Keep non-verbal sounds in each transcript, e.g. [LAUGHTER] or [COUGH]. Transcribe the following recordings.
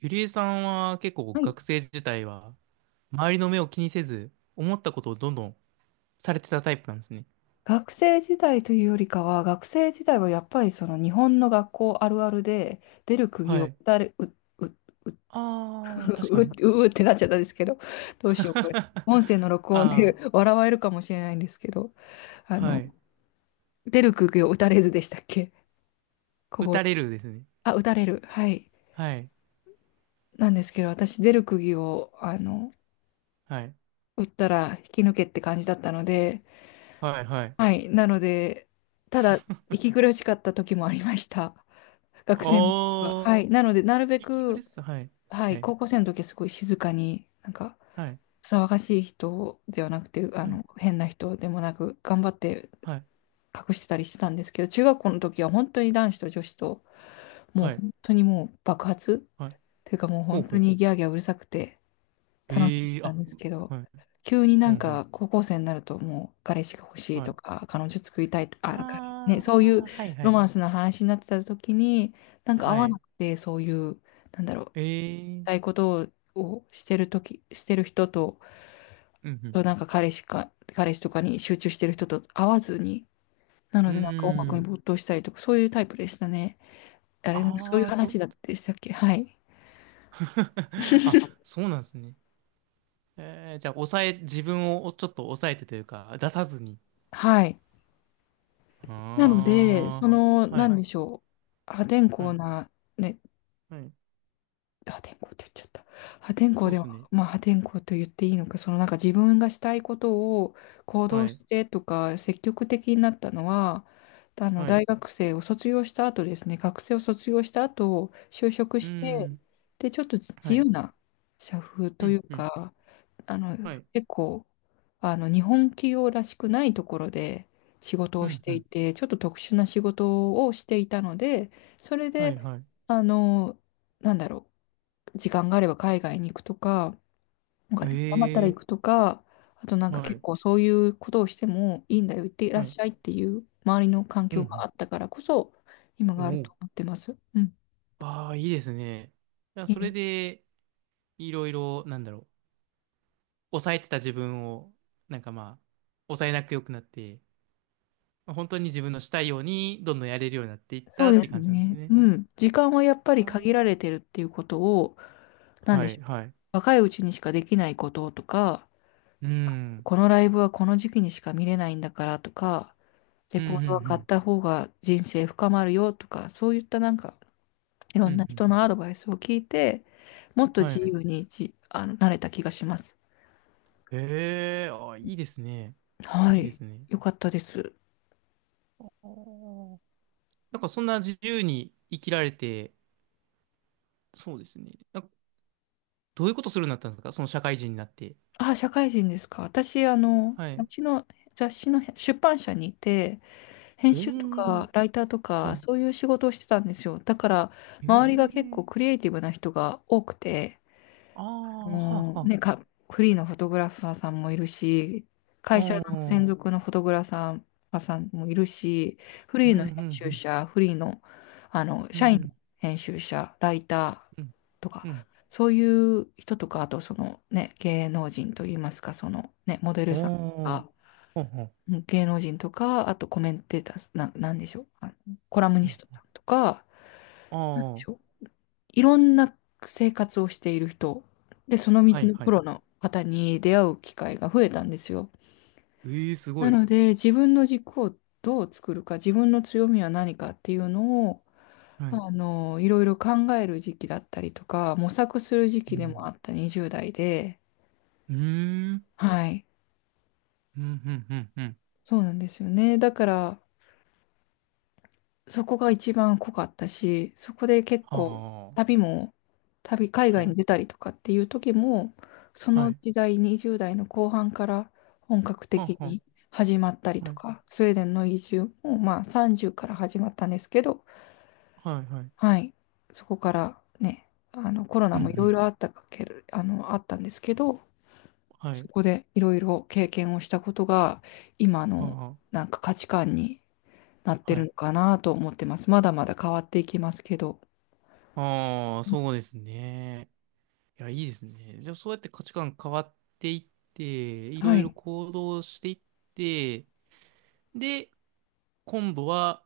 ゆりえさんは結構はい、学生時代は周りの目を気にせず思ったことをどんどんされてたタイプなんですね。学生時代というよりかは、学生時代はやっぱりその日本の学校あるあるで、出る釘はをい。打たれ、[LAUGHS] う、ああ、確かう、に。ううってなっちゃったんですけど、どうしよう、これ。音声 [LAUGHS] の録音で あ [LAUGHS] 笑われるかもしれないんですけど、あ、あはの、い。出る釘を打たれずでしたっけ小打声。たれるですね。あ、打たれる。はい。はい。なんですけど、私、出る釘を、はい。打ったら引き抜けって感じだったので、はい。はい。はい。なので、ただ、[LAUGHS] 息苦しかった時もありました。学生の時は。おー、はい。なので、なるべ息苦しく、さ。はい。ははい、い。高校生の時はすごい静かに、はい。騒がしい人ではなくて、はい。変な人でもなく、頑張ってはい。隠してたりしてたんですけど、中学校の時は本当に男子と女子と、もうはい。本当にもう爆発っはい。ていうか、もうほ本う当ほう。にギャーギャーうるさくて、楽しみええー、なんあ、ですうけど、はい。急になほんうほう。か高校生になるともう彼氏が欲しいはとい。か、彼女作りたいとか、ね、あそういうあ、はい。はロい。マンスの話になってた時に、なんか合はわい。なくて、そういう、なんだろう、ええしたいー、ことをしてる時、してる人と、うんうん。と彼氏とかに集中してる人と合わずに、なうのでなんか音ー楽にん。没頭したりとか、そういうタイプでしたね。あれ、そういうああ、そ話う。だってしたっけ。はい。[LAUGHS] あ、[LAUGHS] そうなんですね。えー、じゃあ、自分をちょっと抑えてというか、出さずに。はい。なので、そあの、あ、はなんい、でしょう、破天は荒い、な、ね、はい。破天荒って言っちゃった。破天荒そうででも、すね。まあ破天荒と言っていいのか、そのなんか自分がしたいことを行は動い、してとか、積極的になったのは、あのはい。大う学生を卒業した後ですね、学生を卒業した後、就職ーして、ん、で、ちょっと自は由い。な社風うといん、ううん、か、あの、はい。結構、日本企業らしくないところで仕事うをしん、てういん、て、ちょっと特殊な仕事をしていたので、それはい、で、はい。あの、なんだろう。時間があれば海外に行くとか、おへ金が貯まったら行え、くとか、あとなんかは結い、構そういうことをしてもいいんだよ、行ってらっはい。しゃいっていう周りの環う境がん、あったからこそ、今うがん。あるおとお。思ってます。うん。ああ、いいですね。いや、えそれえ、で、いろいろ、なんだろう。抑えてた自分を、なんかまあ、抑えなく良くなって、本当に自分のしたいようにどんどんやれるようになっていっそたうっでてす感じなんですね。ね。うん。時間はやっぱあり限られーてるっていうことを、なんはでしい、ょう。はい。若いうちにしかできないこととか、うん。このライブはこの時期にしか見れないんだからとか、うレん、うコードは買っん、た方が人生深まるよとか、そういったなんかいろうん。うんん、なうん人のアドバイスを聞いて、もっとは自い。由にじ、あの、なれた気がします。ええーあ、いいですね。はいいでい。すね。よかったです。おーなんかそんな自由に生きられて、そうですね。なんかどういうことするようになったんですかその社会人になって。あ、社会人ですか。私、はい。雑誌の出版社にいて、編お集とー、かライターとか、はそういう仕事をしてたんですよ。だから、周りが結い。構クええリエイティブな人が多くて、ああ、はあ、もはうね、あ。か、フリーのフォトグラファーさんもいるし、会社のお専ー、属のフォトグラファーさんもいるし、フうリん、ーうん、の編う集ん、者、フリーの、あのう社員ん、の編集者、ライタうん、ーとか、うん。そういう人とか、あとそのね、芸能人といいますか、そのね、モデルおさんとー、か、ほんほんうん芸能人とか、あとコメンテーター、なんでしょう、あのコラムニストあさんとか、あなんでー、しょう、いろんな生活をしている人、で、そのは道いのはプい。ロの方に出会う機会が増えたんですよ。ええすごない。ので、自分の軸をどう作るか、自分の強みは何かっていうのを、はい。あの、いろいろ考える時期だったりとか、模索する時う期でもあん。った20代で、うーん。はい、うん、うん、うん、うん。そうなんですよね。だから、そこが一番濃かったし、そこで結構は旅も、旅、あ。海は外にい。出たりとかっていう時も、そはのい。時代、20代の後半から本格は的あ、はに始まったりあ。はとい。か、スウェーデンの移住も、まあ30から始まったんですけど、はい、はい。はい、そこからね、あのコロナうん、うもいろいん。ろあったかけるあの、あったんですけど、はそい。こでいろいろ経験をしたことが、今はのあ。なんか価値観になってはるい。のかなと思ってます。まだまだ変わっていきますけど。ああ、そうですね。いや、いいですね。じゃあ、そうやって価値観変わっていって、いはろいろい。行動していって、で、今度は、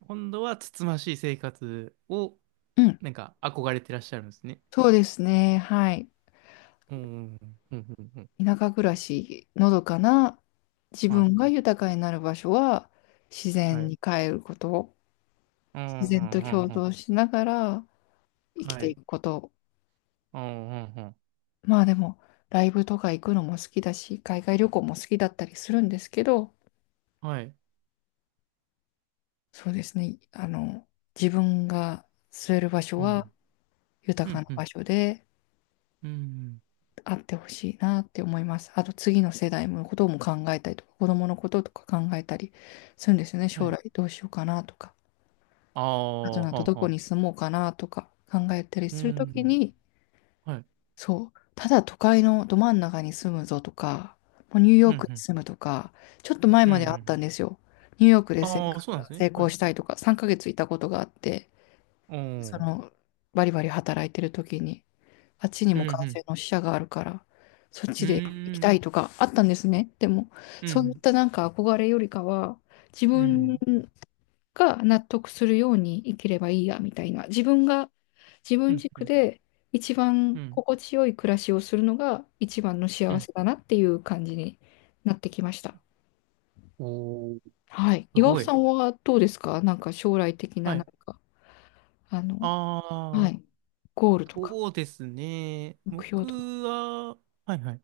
今度は、つつましい生活を、うん。なんか、憧れてらっしゃるんですね。そうですね。はい。うん、うん、うん、うん。うん田舎暮らし、のどかな自は分がい。豊かになる場所は自は然い。に帰ること、う自んう然とんうん共うん。存しながら生きはていい。くこと。うんうんうん。まあでも、ライブとか行くのも好きだし、海外旅行も好きだったりするんですけど、はい。そうですね。あの、自分が据える場所うはん。う豊かんなうん。場所で、うん。あってほしいなって思います。あと次の世代のことも考えたりとか、子供のこととか考えたりするんですよね。は将い。来どうしようかなとか、ああとあ、はなとあどはこにあ。住もうかなとか考えたりうするときん。に、はい。そう、ただ都会のど真ん中に住むぞとか、もうニューうヨんーうクにん。住むとか、ちょっと前うんうまんうであったんん。ですよ。ニューヨークでああ、そうなんです成ね。は功い。したいとか、3ヶ月いたことがあって、おそお。の、バリバリ働いてる時に、あっちにうんも感う染ん。の死者があるから、そっちうで行きたん。いとかあったんですね。でも、うそういっん。たなんか憧れよりかは、自うん。う分ん。が納得するように生きればいいや、みたいな。自分が、自う分ん。う軸ん。で一う番ん心地よい暮らしをするのが一番のう幸んせだなっていう感じになってきました。おおー、はい。す岩尾ごい。さんはどうですか、なんか将来的な、はなんい。か、あの、あはい、あ、ゴールとか、そうですね。目標僕とか。は、はいはい。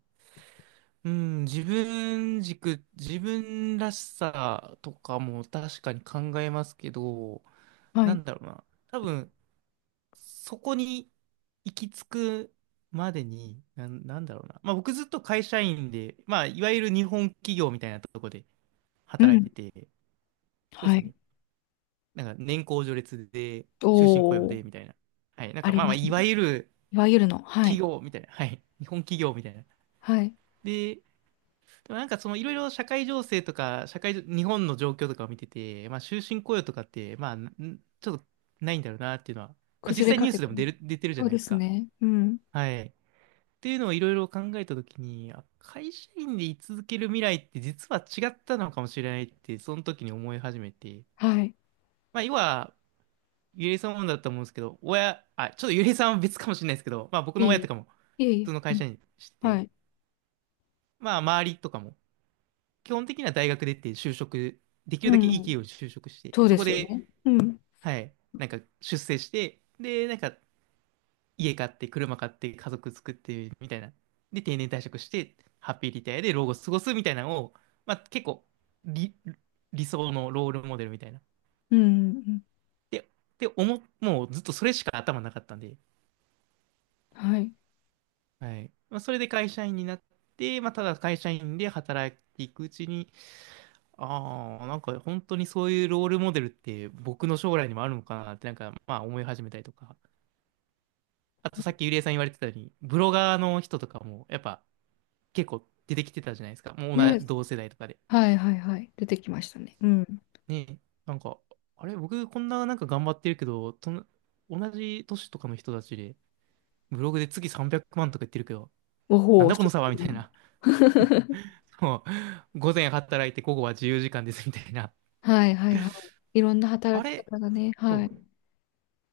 うん、自分軸、自分らしさとかも確かに考えますけど、はない。んだろうな。多分、そこに行き着くまでに、なんだろうな。まあ僕ずっと会社員で、まあいわゆる日本企業みたいなとこでう働ん。いてて、そうではすい。ね。なんか年功序列で、終身雇用おで、ー。みたいな。はい。なんあかりまあままあ、すいね。わゆるいわゆるの。は企い。業みたいな。はい。日本企業みたいな。はい。で、でもなんかそのいろいろ社会情勢とか、社会、日本の状況とかを見てて、まあ終身雇用とかって、まあ、ちょっとないんだろうなっていうのは、まあ実崩れ際かニューけスでてもます。出てるじゃそうないでですすか。ね。うん。はい。っていうのをいろいろ考えたときに、あ会社員で居続ける未来って実は違ったのかもしれないって、その時に思い始めて、はい。まあ要は、ゆりえさんもだったと思うんですけど、親、あ、ちょっとゆりえさんは別かもしれないですけど、まあ僕いの親とえかもいえ。いえい普え。通のう会ん。社員してはて、い。まあ周りとかも、基本的には大学出て就職、できうるだけいいん。企業に就職して、そうそでこすよで、ね。うん。はい、なんか出世して、で、なんか家買って、車買って、家族作って、みたいな。で、定年退職して、ハッピーリタイアで老後過ごすみたいなのを、まあ結構、理、理想のロールモデルみたいな。うん。うん。で、で、もうずっとそれしか頭なかったんで、はい。はい。まあ、それで会社員になって、まあただ会社員で働いていくうちに、ああ、なんか本当にそういうロールモデルって僕の将来にもあるのかなってなんかまあ思い始めたりとか。あとさっきゆりえさん言われてたように、ブロガーの人とかもやっぱ結構出てきてたじゃないですか。もう同じね。ね。同世代とかで。はいはいはい。出てきましたね。うん。ねえ、なんか、あれ、僕こんななんか頑張ってるけど、同じ年とかの人たちで、ブログで月300万とか言ってるけど、おなほんう、だこその差はうみいうたいの。 な。[LAUGHS] もう、午前働いて午後は自由時間ですみたいな。はいはいはい。いろんなあ働きれ、方がね。そはう。い。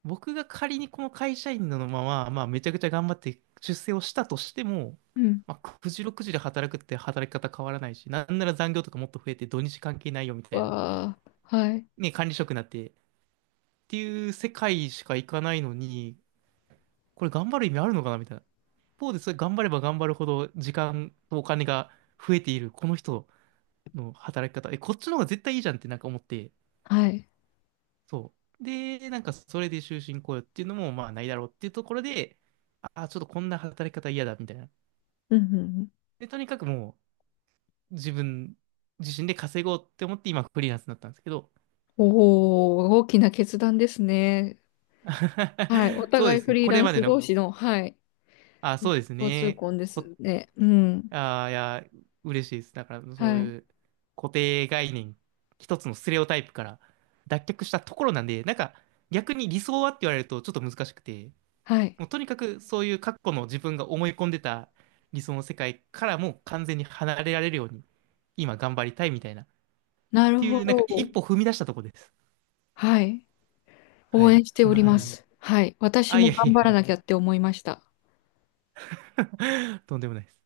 僕が仮にこの会社員のまま、まあ、めちゃくちゃ頑張って出世をしたとしても、うん。まあ、9時6時で働くって働き方変わらないし、なんなら残業とかもっと増えて土日関係ないよみたいな、わあ。はい。ね、管理職になってっていう世界しか行かないのに、これ頑張る意味あるのかなみたいな。一方でそれ頑張れば頑張るほど時間とお金が増えているこの人の働き方、え、こっちの方が絶対いいじゃんってなんか思って、はい。そう。で、なんかそれで終身雇用っていうのもまあないだろうっていうところで、ああ、ちょっとこんな働き方嫌だみたいな。うんうんうん。で、とにかくもう自分自身で稼ごうって思って今フリーランスになったんですけど、おお、大きな決断ですね。はい。お [LAUGHS] そう互でいすフね。リーこラれンまでスの、同士の、はい。あ、そうです交通ね。婚ですね。うん。あ、いや、嬉しいです。だからそうはい。いう固定概念、一つのステレオタイプから脱却したところなんで、なんか逆に理想はって言われるとちょっと難しくて、はい。もうとにかくそういう過去の自分が思い込んでた理想の世界からもう完全に離れられるように今頑張りたいみたいなっなるてほいうなんか一ど。歩踏み出したとこです。はい。は応い。援してそおんなり感まじです。す。はい。私あ、いもや頑い張らやいなきゃって思いました。や、[LAUGHS] とんでもないです。